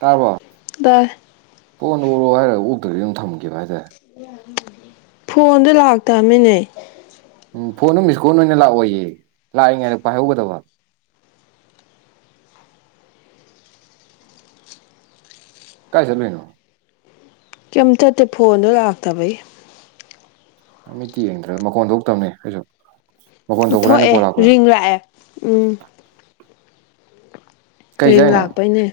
ꯇꯥꯔꯕꯣ ꯇꯥꯏ ꯐꯣꯟꯗ ꯑꯣꯔꯣ ꯍꯥꯏꯔꯒ ꯑꯣꯇ꯭ꯔꯗꯤ ꯑꯗꯨꯝ ꯊꯝꯈꯤꯕ ꯍꯥꯏꯇꯥꯔꯦ ꯐꯣꯟꯗ ꯂꯥꯛꯇꯥꯃꯤꯅꯦ ꯎꯝ ꯐꯣꯟꯗꯣ ꯃꯤꯁꯀꯣꯟ ꯑꯣꯏꯅ ꯂꯥꯛꯑꯣꯏꯌꯦ ꯂꯥꯛꯏ ꯉꯥꯏꯗ ꯄꯥꯏꯍꯧꯒꯗꯕ ꯀꯥꯏ ꯆꯠꯂꯨꯏꯅꯣ ꯀꯩꯝ ꯆꯠꯇꯦ ꯐꯣꯟꯗꯣ ꯂꯥꯛꯇꯕꯩ ꯃꯤꯠꯇ ꯌꯦꯡꯗ꯭ꯔꯒ ꯃꯀꯣꯟ ꯊꯣꯛꯇꯕꯅꯦ ꯀꯩꯁꯨ ꯊꯣꯛꯑꯦ ꯔꯤꯡ ꯂꯥꯛꯑꯦ ꯎꯝ ꯀꯩ ꯍꯌꯤꯡ ꯆꯥꯏꯅꯣ ꯂꯥꯛꯇꯧꯅꯦ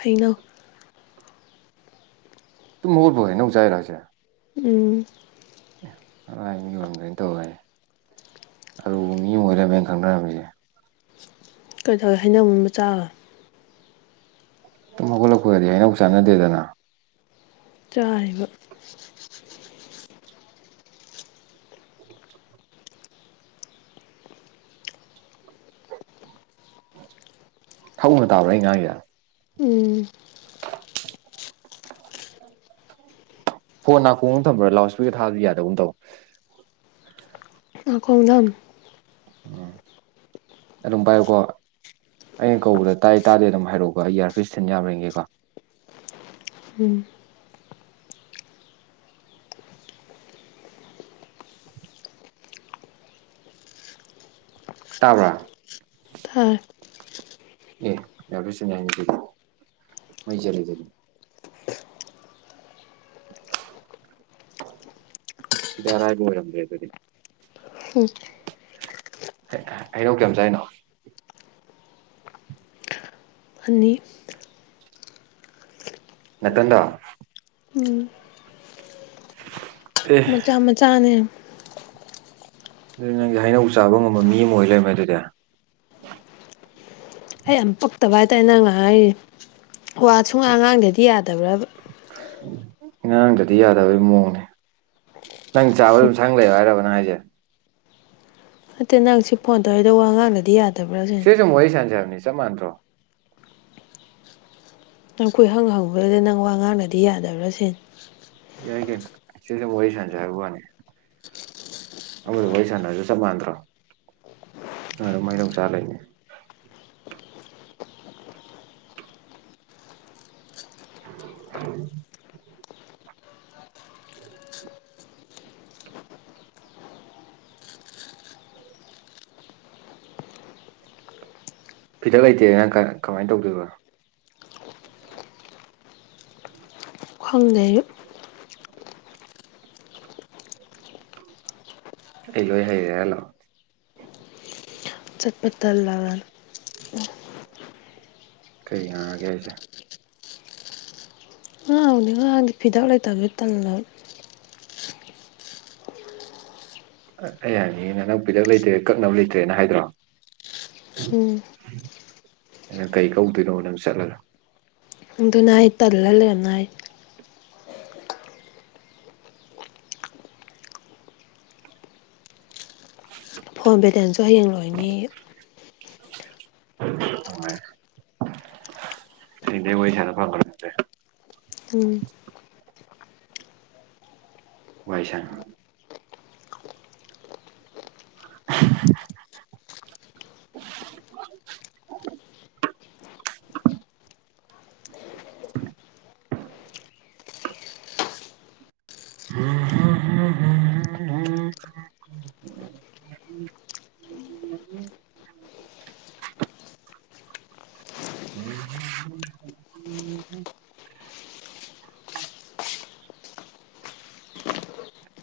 ꯍꯩꯅꯧ ꯇꯨꯝ ꯍꯣꯒꯥꯇꯄ ꯍꯧꯅꯧ ꯆꯩꯔꯥ ꯍꯥꯏꯁꯦ ꯎꯝ ꯑꯔꯥꯏ ꯃꯤ ꯑꯣꯏꯔꯝꯗꯣꯏꯅ ꯇꯧꯔ ꯑꯔꯨꯕ ꯃꯤ ꯑꯣꯏꯔꯝꯃꯦꯅ ꯈꯪꯅꯔꯝꯃꯤꯁꯦ ꯀꯩꯗꯧ ꯍꯧꯅꯧ ꯃꯨꯟꯕ ꯆꯥꯒꯥ ꯇꯨꯝ ꯍꯧꯒꯠꯂꯛꯄꯒꯗꯤ ꯍꯩꯅꯧ ꯆꯥꯟꯅꯗꯦꯗꯅ ꯆꯥꯔꯤꯕ [inaudible] ꯊꯛꯅ ꯇꯥꯕ꯭ꯔ ꯑꯩꯅ ꯉꯥꯡꯏꯁꯦ ꯎꯝ ꯐꯣꯟ ꯅꯥꯀꯣꯡꯒ ꯊꯝꯕ꯭ꯔꯥ ꯂꯥꯎ꯭ꯠꯁꯄꯤꯀꯔ ꯊꯥꯕ ꯌꯥꯗꯕꯨꯝ ꯇꯧ ꯑꯥꯛꯈꯣꯡ ꯅꯝ ꯎꯝ ꯑꯗꯨꯝ ꯄꯥꯏꯌꯨꯀꯣ ꯑꯩꯅ ꯀꯧꯕꯗ ꯇꯥ ꯇꯥꯗꯦ ꯑꯗꯨꯝ ꯍꯥꯏꯔꯛꯎꯀꯣ ꯑꯩ ꯑꯌꯥꯥꯔꯄꯁ ꯇꯅ ꯌꯥꯕꯔꯤꯌꯡꯒꯦ ꯀꯣ ꯎꯝ ꯇꯥꯕ꯭ꯔꯥ ꯍꯥꯏ ꯑꯦ ꯏꯌꯥꯔꯄꯤꯁ ꯊꯤꯟ ꯌꯥꯏꯅꯦ ꯑꯗꯨꯗꯤ ꯃꯩ ꯆꯠꯂꯨ ꯑꯗꯨꯗꯤ ꯁꯤꯗ ꯑꯔꯥꯏꯕ ꯑꯣꯏꯔꯝꯗ꯭ꯔꯦ ꯑꯗꯨꯗꯤ ꯍꯨꯝ ꯍꯩꯅꯧ ꯀꯩꯝ ꯆꯍꯥꯏꯔꯤꯅꯣ ꯑꯅꯤ ꯅꯥꯇꯟꯗ ꯎꯝ ꯑꯦ ꯃꯆꯥ ꯃꯆꯥꯅꯦ ꯑꯗꯨ ꯅꯪꯖꯦ ꯍꯩꯅꯧ ꯆꯥꯕ ꯉꯝꯕ ꯃꯤ ꯑꯃꯥ ꯑꯣꯏ ꯂꯩꯔꯝꯃꯦ ꯑꯗꯨꯗꯤ ꯑꯩ ꯌꯥꯝ ꯄꯛꯇꯕ ꯍꯥꯏꯇꯥꯔꯦ ꯅꯪ ꯉꯥꯡꯉꯛꯏꯖꯦ ꯋꯥ ꯁꯨꯡꯉꯥꯡ ꯉꯥꯡꯗꯗꯤ ꯌꯥꯗꯕ꯭ꯔꯥꯕ ꯉꯉꯥꯡꯗꯗꯤ ꯌꯥꯗꯕꯒꯤ ꯃꯑꯣꯡꯅꯦ ꯅꯪ ꯆꯥꯕꯗꯣ ꯑꯗꯨꯝ ꯁꯪ ꯂꯩꯌꯣ ꯍꯥꯏꯔꯕ ꯅꯪ ꯍꯥꯏꯖꯦ ꯅꯠꯇꯦ ꯅꯪ ꯁꯤ ꯐꯣꯟ ꯇꯧꯔꯔꯤꯏꯗ ꯋꯥ ꯉꯥꯡꯂꯗꯤ ꯌꯥꯗꯕ꯭ꯔꯥ ꯁꯤꯅꯦ ꯁꯤꯗ ꯋꯥꯔꯤ ꯁꯥꯥꯟꯦꯁꯤ ꯍꯥꯏꯅꯤ ꯆꯄ ꯃꯥꯥꯟ꯭ꯗꯔꯣ ꯅꯪꯈꯣꯏ ꯍꯪ - ꯍꯪ ꯕꯗꯗꯤ ꯅꯪ ꯋꯥ ꯉꯥꯡꯂꯗꯤ ꯌꯥꯗꯕ꯭ꯔꯥ ꯁꯤꯅꯦ ꯌꯥꯏ ꯀꯧꯅꯦ ꯁꯤꯁꯨꯝ ꯋꯥꯔꯤ ꯁꯥꯟꯖ ꯍꯥꯏꯕ ꯋꯥꯅꯤ ꯑꯃꯗꯨ ꯋꯥꯔꯤ ꯁꯥꯟꯅꯁꯨ ꯆꯞ ꯃꯥꯟꯗ꯭ꯔꯣ ꯅꯪ ꯑꯗꯨꯝ ꯍꯩꯅꯧ ꯆꯥ ꯂꯩꯅꯤ [inaudible] ꯐꯤꯗꯛ ꯂꯩꯇꯦ ꯅꯪ ꯀ ꯀꯃꯥꯏ ꯇꯧꯗꯣꯏꯕ ꯈꯪꯗꯦ ꯑꯩꯁꯨ ꯑꯩ ꯂꯣꯏ ꯍꯩꯔꯦ ꯍꯥꯏ ꯂꯛꯑꫭ ꯆꯠꯄ ꯇꯜꯂꯕꯅ ꯀꯩ ꯉꯥꯡꯉꯒꯦ ꯍꯥꯏꯁꯦ ꯉꯥꯡꯕꯨꯗꯤ ꯉꯥꯡꯗꯦ ꯐꯤꯗꯛ ꯂꯩꯇꯕꯗꯨꯗ ꯇꯜꯂꯕ ꯑꯩ ꯍꯥꯏꯅꯤꯡꯉꯤꯅ ꯅꯪ ꯐꯤꯗꯛ ꯂꯩꯇ꯭ꯔꯦ ꯀꯛꯅꯕ ꯂꯩꯇ꯭ꯔꯦꯅ ꯍꯥꯏꯗ꯭ꯔꯣ ꯎꯝ ꯅꯪ ꯀꯩ ꯀꯛꯎꯗꯨꯏꯅꯣꯕ ꯅꯪ ꯆꯠꯂꯒ ꯑꯗꯨꯅꯥꯏ ꯑꯩ ꯇꯜꯂ ꯂꯩꯔꯝꯅꯥꯏ ꯐꯣꯟ ꯄꯦꯂꯦꯟꯁꯨ ꯍꯌꯦꯡ ꯂꯣꯏꯅꯤ [inaudible] ꯅꯨꯡꯉꯥꯏ ꯍꯌꯦꯡꯗꯩꯩ ꯋꯥꯔꯤ ꯁꯥꯅꯕꯥ ꯐꯪꯉꯔꯣꯏ ꯎꯝ ꯋꯥꯏ ꯁꯥꯡ [inaudible] [inaudible] [inaudible] [inaudible] [inaudible] [inaudible]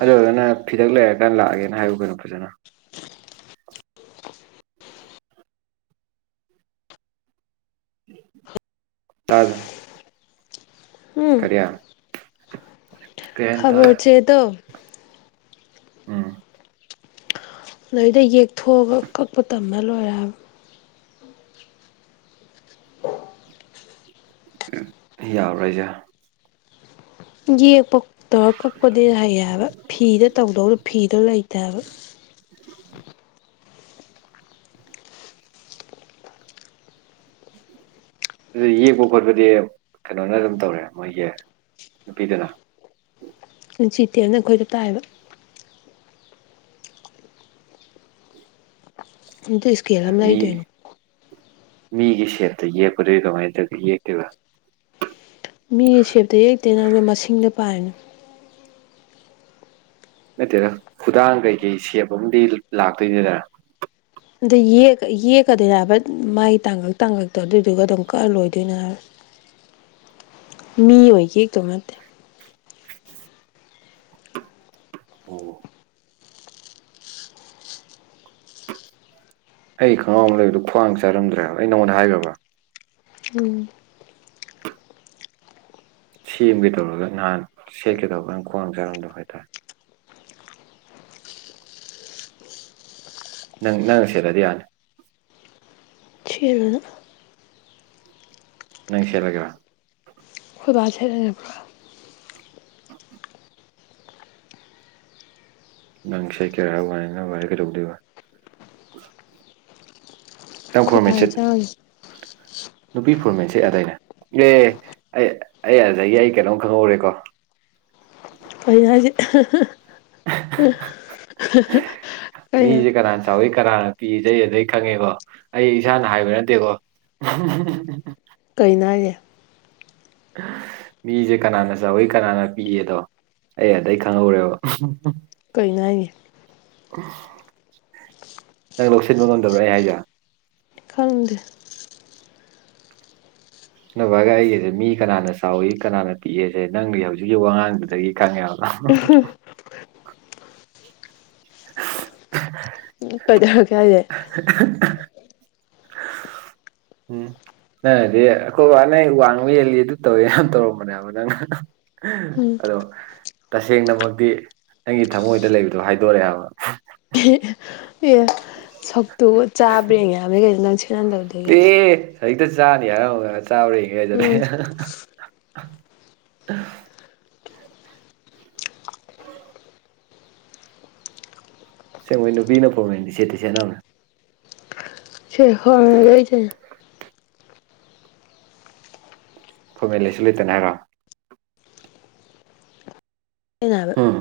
ꯑꯗꯨ ꯑꯣꯏꯔꯒꯅ ꯐꯤꯗꯛ ꯂꯩꯔꯀꯥꯟꯗ ꯂꯥꯛꯑꯒꯦꯅ ꯍꯥꯏꯌꯨ ꯀꯩꯅꯣ ꯐꯖꯅ ꯇꯥꯗ ꯎꯝ ꯀꯔꯤ ꯀꯩ ꯍꯥꯏꯅꯣ ꯈꯕꯔ ꯇꯥꯔꯦ ꯆꯦꯗꯣ ꯎꯝ ꯑꯗꯨꯗꯩ ꯌꯦꯛꯊꯣꯛꯑꯒ ꯀꯛꯄ ꯇꯝꯃ ꯂꯣꯏꯔꯦ ꯍꯥꯏꯕ ꯌꯥꯕꯔꯥ ꯍꯥꯏꯖ‌ꯦ ꯌꯦꯛꯄ ꯇꯧꯔ ꯀꯛꯄꯗꯤ ꯍꯩꯌꯦꯕ ꯐꯤꯗ ꯇꯧꯗꯧꯗꯣ ꯐꯤꯗꯣ ꯂꯩꯇꯦꯕ [inaudible] ꯑꯗꯨ ꯌꯦꯛꯄ ꯈꯣꯠꯄꯗꯤ ꯀꯩꯅꯣꯅ ꯑꯗꯨꯝ ꯇꯧꯔꯦ ꯃꯣꯏꯒꯤ ꯅꯨꯄꯤꯗꯨꯅ ꯏꯟꯆꯦ ꯇꯥꯞꯅ ꯑꯩꯈꯣꯏꯗ ꯇꯥꯛꯏꯕ ꯑꯗꯨ ꯑꫭꯏꯁꯨ ꯃꯤ ꯃꯤꯒꯤ ꯁꯦꯞꯇ ꯌꯦꯛꯄꯗꯤ ꯀꯃꯥꯏꯅ ꯇꯧꯒꯦ ꯌꯦꯛꯇꯨꯏꯕ ꯃꯤ ꯁꯦꯞꯇ ꯌꯦꯛꯇꯦ ꯅꯪꯖꯨ ꯃꯁꯤꯡꯗ ꯄꯥꯏꯅꯤ ꯅꯠꯇꯦꯗ ꯈꯨꯗꯥꯡ ꯀꯩꯀꯩ ꯁꯦꯞ ꯑꯃꯗꯤ ꯂꯥꯛꯇꯣꯏꯅꯦꯗꯅ ꯑꯗꯥ ꯌꯦꯛꯀ ꯌꯦꯛꯀꯗꯣꯏꯅꯦ ꯍꯥꯏꯕ ꯃꯥꯒꯤ ꯇꯥꯡꯀꯛ ꯇꯥꯡꯀꯛꯇꯣ ꯑꯗꯨꯏꯗꯨꯒ ꯑꯗꯨꯝ ꯀꯛꯑ ꯂꯣꯏꯗꯣꯅꯦ ꯍꯥꯏꯕ [inaudible] ꯃꯤ ꯑꯣꯏ ꯌꯦꯛꯇꯧ ꯅꯠꯇꯦ ꯑꯣ ꯑꯩ ꯈꯪꯉꯥꯎ ꯑꯃ ꯂꯩꯕꯗꯨ ꯈ꯭ꯋꯥꯡ ꯆꯔꯝꯗ꯭ꯔꯦꯕ ꯑꯩ ꯅꯉꯣꯟꯗ ꯍꯥꯏꯈ꯭ꯔꯥꯕ ꯎꯝ ꯁꯦꯝꯒꯦ ꯇꯧꯔꯒ ꯅꯍꯥꯟ ꯁꯦꯠꯀꯦ ꯇꯧꯕꯀꯟ ꯈ꯭ꯋꯥꯡ ꯆꯥꯔꯝꯗꯕ ꯍꯥꯏꯇꯥꯔꯦ ꯅꯪ ꯅꯪ ꯁꯦꯠꯂꯗꯤ ꯌꯥꯅꯤ ꯆꯦꯠꯂꯨꯅꯨ ꯅꯪ ꯁꯦꯠꯂꯥꯒꯦꯔꯥ ꯑꯈꯣꯏ ꯕꯥ ꯁꯦꯠꯂꯅꯤ ꯍꯥꯕ꯭ꯔ‌ꯣ ꯅꯪ ꯁꯦꯠꯀꯦꯔꯥ ꯍꯥꯏꯕꯥ ꯋꯥꯅꯤ ꯅꯣꯏ ꯕꯥꯗꯤ ꯀꯩꯗꯧꯗꯣꯏꯕ ꯅꯪ ꯑꯩꯈꯣꯏ ꯐꯣꯔꯃꯦꯟ ꯕꯥꯅ ꯁꯦꯠ ꯆꯪꯉꯅꯤ ꯅꯨꯄꯤ ꯐꯣꯔꯃꯦꯟ ꯁꯦꯠ ꯌꯥꯗꯥꯏꯅꯦ ꯑꯦ ꯑꯩ ꯑꯩ ꯑꯥꯗꯒꯤ ꯑꯩ ꯀꯩꯅꯣꯝ ꯈꯪꯍꯧꯔꯦꯀꯣ ꯀꯩꯅꯣ ꯍꯥꯏꯁꯤ ꯑꯍꯥ ꯍꯥ ꯀꯩꯅꯣ ꯆꯥꯎꯋꯤ ꯀꯅꯥꯅ ꯄꯤꯛꯏꯖꯩ ꯑꯩ ꯑꯗꯩ ꯈꯪꯉꯦꯀꯣ ꯑꯩ ꯏꯁꯥꯅ ꯍꯥꯏꯕ ꯅꯠꯇꯦꯀꯣ ꯎꯨꯍ ꯍꯥ ꯍꯥ ꯀꯩꯅꯣ ꯍꯥꯏꯖꯦ ꯃꯤꯁꯦ ꯀꯅꯥꯅ ꯆꯥꯎꯋꯤ ꯀꯅꯥꯅ ꯄꯤꯛꯑꯦꯗꯣ ꯑꯩ ꯑꯗꯩ ꯈꯪꯍꯧꯔꯦꯕ ꯎꯨꯍꯨ ꯍꯨ ꯀꯩꯅꯣ ꯍꯥꯏꯖꯤ ꯅꯪ ꯂꯧꯁꯤꯟꯕ ꯉꯝꯗꯕ꯭ꯔꯥ ꯑꯩ ꯍꯥꯏꯖꯦ ꯈꯪꯗꯦ ꯅꯣꯏ ꯕꯥꯒ ꯑꯩꯒꯤꯁꯦ ꯃꯤ ꯀꯅꯥꯅ ꯆꯥꯎꯏ ꯀꯅꯥꯅ ꯄꯤꯛꯏꯦꯁꯦ ꯅꯪꯒꯤ ꯍꯧꯖꯤꯛꯀꯤ ꯋꯥꯉꯥꯡꯗꯨꯗꯒꯤ [unintelligible] [inaudible] ꯀꯩꯗꯧꯔꯒꯦ ꯍꯥꯏꯁꯦ ꯍꯥ ꯑꯍꯥ ꯍꯥ ꯍꯥ ꯎꯝ ꯅꯪꯅꯗꯤ ꯑꯩꯈꯣꯏ ꯕꯥꯅ ꯋꯥꯡꯕ ꯍꯦꯜꯂꯤ ꯑꯗꯨ ꯇꯧꯋꯦ ꯌꯥꯝ ꯇꯧꯔꯝꯕꯅꯦꯕ ꯅꯪꯅ ꯑꯍꯥ ꯍ ꯍꯥ ꯎꯝ ꯑꯗꯣ ꯇꯁꯦꯡꯅꯃꯛꯇꯤ ꯅꯪꯒꯤ ꯊꯃꯣꯏꯗ ꯂꯩꯕꯗꯣ ꯍꯥꯏꯗꯣꯔꯛꯑꯦꯕ ꯑꯦꯍ ꯑꯦ ꯁꯛꯇꯨꯒ ꯆꯥꯕ꯭ꯔ ꯌꯦꯡꯒꯦ ꯍꯥꯏꯕꯅꯦ ꯀꯩꯩꯅꯣ ꯅꯪ ꯁꯦꯠꯍꯟꯗꯕꯗꯨꯒꯤ ꯍꯖꯤꯛꯇ ꯆꯥꯅꯤ ꯍꯥꯏꯔꯝꯃꯒ ꯆꯥꯕꯔꯡꯉꯦ ꯍꯥꯖꯤꯜꯂꯦ ꯎꯝ ꯑꯍꯥ ꯍ ꯍꯥ [inaudible] ꯑꯁꯦꯡꯕꯩ ꯅꯨꯄꯤꯅ ꯐꯣꯔꯃꯦꯟꯗꯤ ꯁꯦꯠꯇꯤ ꯁꯦꯠꯅꯕꯅꯦ ꯁꯦ ꯍꯣꯏ [unintelligible] ꯐꯣꯔꯃꯦꯟ ꯂꯩꯥꯏꯁꯨ ꯂꯩꯇꯅ ꯍꯥꯏꯔꯣ ꯑꯩꯅ ꯍꯥꯏꯕ ꯍꯨꯝ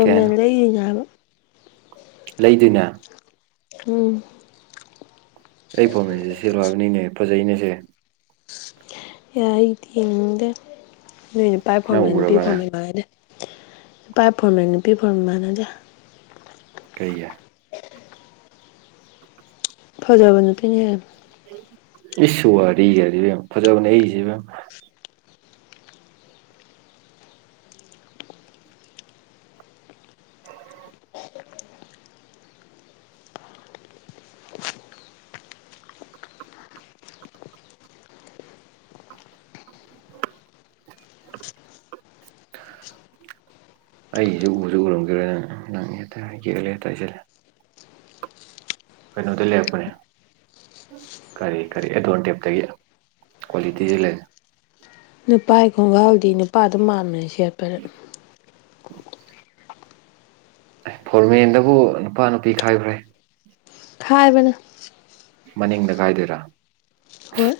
ꯀꯩ ꯍꯥꯏꯅꯣ ꯂꯩꯔꯤꯅꯦ ꯍꯥꯏꯕ ꯂꯩꯗꯨꯏꯅꯦ ꯎꯝ ꯑꯩ ꯐꯣꯔꯃꯦꯟꯁꯦ ꯁꯦꯠꯂꯣ ꯍꯥꯏꯕꯅꯤꯅꯦ ꯐꯖꯩꯅꯦꯁꯦ ꯌꯥꯏ ꯑꯩꯗꯤ ꯊꯦꯡꯅꯤꯡꯗꯦ ꯅꯣꯏ ꯅꯨꯄꯥ ꯅꯪ ꯐꯪꯔꯃꯦꯟ ꯅꯨꯄꯤ ꯎꯔꯕꯅꯦ ꯐꯣꯔꯃꯦꯟ ꯃꯥꯟꯅꯗꯦ ꯄꯥꯏ ꯐꯣꯔꯃꯦꯟ ꯅꯨꯄꯤ ꯐꯣꯔꯃꯦꯟ ꯃꯥꯥꯟꯅꯗꯦ ꯀꯩꯒꯤ ꯐꯖꯕ ꯅꯨꯄꯤꯅ ꯍꯦꯜꯂꯤ ꯏꯁꯨ ꯋꯥꯔꯤꯒꯗꯤ ꯏꯕꯦꯝꯃ ꯐꯖꯥꯕꯅꯦ ꯑꯩꯒꯤꯁꯦ ꯏꯕꯦꯝ [inaudible] ꯑꯩꯒꯤꯁꯦ ꯎꯁꯨ ꯎꯔꯝꯈꯤꯔꯣꯏ ꯅꯪꯅ ꯅꯪ ꯍꯦꯛꯇ [unintelligible] ꯍꯦꯛꯇ ꯍꯥꯏꯖꯤꯜꯂꯦ ꯀꯩꯅꯣꯗꯩ ꯂꯩꯔꯛꯄꯅꯦ ꯀꯔꯤ ꯀꯔꯤ ꯑꯦꯗꯣꯟꯇꯦꯞꯇꯒꯤ ꯀ꯭ꯋꯥꯂꯤꯇꯤꯁꯤ ꯂꯩ ꯅꯨꯄꯥꯒꯤ ꯈꯣꯡꯒꯥꯎꯗꯤ ꯅꯨꯄꯥ ꯑꯗꯨꯝ ꯃꯥꯟꯕꯅꯤ ꯁꯦꯠꯄꯗ ꯑꯦ ꯐꯣꯔꯃꯦꯟꯗꯕꯨ ꯅꯨꯄꯥ ꯅꯨꯄꯤ ꯈꯥꯏꯕ꯭ꯔꯍꯦ ꯍꯥꯏꯕꯅꯦ꯫ ꯃꯅꯤꯡꯗ ꯀꯥꯏꯗꯣꯏꯔꯥ? ꯍꯣꯏ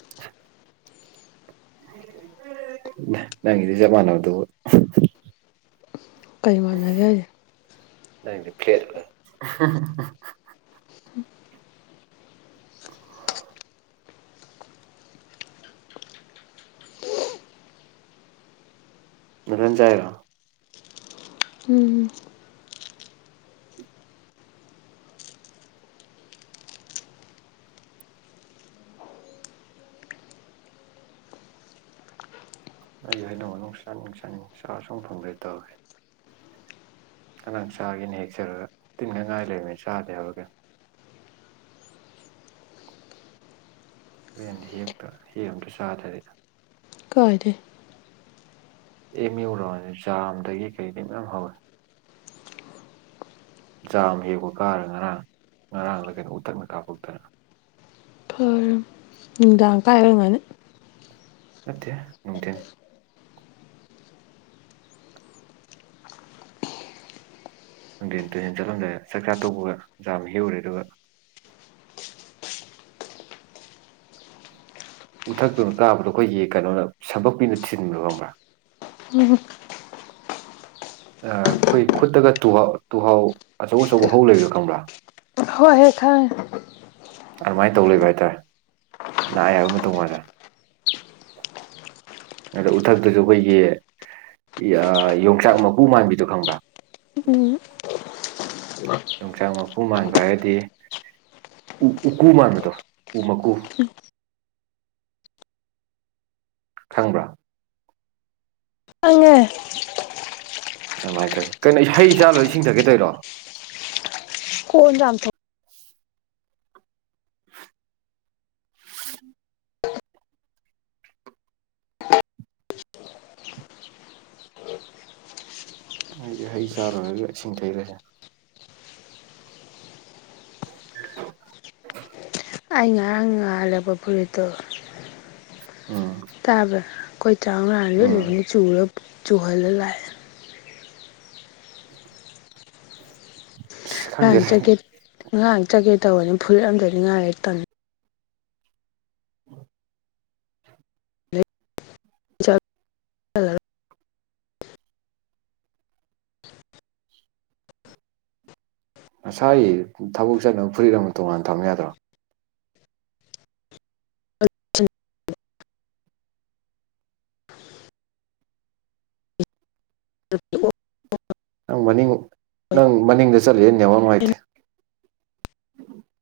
ꯅꯪꯒꯤꯗꯤ ꯆꯞ ꯃꯅꯕꯗꯨꯕꯨ꯫ ꯀꯩ ꯃꯥꯟꯅꯒꯦ ꯍꯥꯏꯁꯦ? ꯅꯪꯒꯤꯗꯤ ꯐꯦꯂꯦꯠ [unintelligible] ꯅꯊꯟ ꯆꯥꯏꯔꯣ? ꯎꯝ ꯑꯩ ꯑꯩꯅ ꯆꯥꯅꯤꯡ ꯆꯥꯅꯤꯡ ꯆꯥ ꯁꯨꯝ ꯐꯪꯗ꯭ꯔꯦ ꯇꯧꯔꯤꯁꯦ꯫ ꯑꯉꯥꯡ ꯆꯥꯒꯦꯅ ꯍꯦꯛꯆꯔꯒ ꯇꯤꯟꯉꯥꯛ ꯉꯥꯏ ꯂꯩꯔꯝꯃꯤ ꯆꯥꯗꯦ ꯍꯥꯏꯕꯔ ꯀꯩꯅꯣ꯫ ꯍꯣꯔꯦꯟ ꯍꯦꯛꯇ ꯍꯦꯛ ꯑꯃꯇ ꯆꯥꯇꯔꯦ꯫ ꯀꯥꯏꯗꯦ꯫ ꯑꯦꯝ ꯌꯨ ꯔꯎꯟꯁꯦ ꯖꯥꯞꯗꯒꯤ ꯀꯩꯗꯒꯤ ꯃꯌꯥꯝ ꯍꯧꯋꯦ꯫ ꯖꯥꯝ ꯍꯦꯛꯕ ꯀꯥꯔꯒ ꯉꯔꯥꯡ ꯉꯔꯥꯡꯂ ꯀꯩꯅꯣ ꯎꯊꯛꯅ ꯀꯥꯞꯄꯛꯇꯅ꯫ ꯐꯔꯝ꯫ ꯅꯨꯡꯗꯥꯡ ꯀꯥꯏ ꯑꯣꯏꯔꯝꯒꯅꯤ꯫ ꯅꯠꯇꯦ ꯅꯨꯡꯊꯤꯟ꯫ ꯅꯨꯡꯗꯤꯟ ꯇꯨꯔꯦꯟ ꯆꯠꯂꯝꯗꯥꯏꯗ ꯆꯥꯛ ꯆꯥ ꯇꯣꯛꯄꯒ ꯖꯥꯝ ꯍꯦꯎꯔꯦ ꯑꯗꯨꯒ, ꯎꯊꯛꯇꯨꯅ ꯀꯥꯞꯄꯗꯣ, ꯑꯩꯈꯣꯏꯒꯤ ꯀꯩꯅꯣꯅ ꯁꯝꯄꯛꯄꯤꯅ ꯊꯤꯟꯕꯗꯣ ꯈꯪꯕ꯭ꯔꯥ? ꯎꯝ ꯑꯥ ꯈꯣꯏ ꯈꯨꯠꯇꯒ ꯇꯨꯍꯥꯎ ꯇꯨꯍꯥꯎ ꯑꯆꯧ ꯑꯆꯧꯕ ꯍꯧ ꯂꯩꯕꯖꯦ ꯈꯪꯕ꯭ꯔꯥ? ꯍꯣꯏ ꯍꯦ ꯈꯪꯉꯦ꯫ ꯑꯗꯨꯃꯥꯏꯅ ꯇꯧ ꯂꯩꯕ ꯍꯥꯏꯇꯥꯔꯦ ꯅꯥꯏꯑꯦ ꯍꯥꯏꯕ ꯃꯇꯩ ꯃꯥꯟꯗꯅ꯫ ꯑꯗ ꯎꯊꯛꯇꯨꯁꯨ ꯑꯩꯈꯣꯏꯒꯤ ꯌꯣꯡꯆꯥꯛ ꯃꯀꯨ ꯃꯥꯟꯕꯤꯗꯣ ꯈꯪꯕ꯭ꯔꯥ? ꯎꯝ ꯌꯣꯡꯆꯥꯛ ꯃꯀꯨ ꯃꯥꯟꯕ ꯍꯥꯏꯔꯗꯤ ꯎ ꯎꯀꯨ ꯃꯥꯟꯕꯗꯣ ꯎ ꯃꯀꯨ꯫ ꯈꯪꯕ꯭ꯔꯥ? ꯈꯪꯉꯦ꯫ ꯑꯗꯨꯃꯥꯏꯅ ꯇꯧꯋꯦ ꯀꯩꯅꯣ ꯍꯩ ꯆꯥ ꯂꯣꯏꯔ ꯏꯁꯤꯡꯊꯛꯀꯦ ꯇꯧꯏꯔꯣ? ꯀꯣꯟ ꯆꯥꯝꯊꯣꯛ [inaudible] ꯑꯩꯗꯤ ꯍꯩ ꯆꯥ ꯂꯣꯏꯔꯒ ꯏꯁꯤꯡꯊꯛꯏꯔ ꯁꯤꯅꯦ꯫ [unintelligible] ꯑꯩ ꯉꯔꯥꯡ ꯉꯥꯍꯜ ꯂꯩꯔꯛꯄ ꯐꯨꯔꯤꯠꯇꯣ, ꯑꯥ ꯇꯥꯕ꯭ꯔꯥ? ꯈꯣꯏ [unintelligible] ꯂꯤꯠꯂꯨꯔ ꯆꯨꯔ ꯆꯨꯍꯜꯂ ꯂꯥꯛꯑꯦ꯫ [inaudible] ꯑꯁ ꯉꯔꯥꯡ ꯈꯪꯗꯦꯗ ꯆꯠꯀꯦ ꯉꯔꯥꯡ ꯆꯠꯀꯦ ꯇꯧꯕꯅꯤ ꯐꯨꯔꯤꯠ ꯑꯝꯇ ꯂꯤꯅꯤꯉꯥꯏ ꯇꯟ ꯆꯠꯂꯔꯣꯏ ꯅꯁꯥꯒꯤ ꯊꯕꯛ ꯆꯠꯅꯕ ꯐꯨꯔꯤꯠ ꯑꯃ ꯇꯣꯡꯉꯥꯟꯅ ꯊꯝ ꯌꯥꯗ꯭ꯔꯣ? [unintelligible] ꯅꯪ ꯃꯅꯤꯡ ꯅꯪ ꯃꯅꯤꯡꯗ ꯆꯠꯂꯦ ꯅꯦꯋꯥꯛ ꯅꯨꯡꯉꯥꯏꯇꯦ꯫ [inaudible]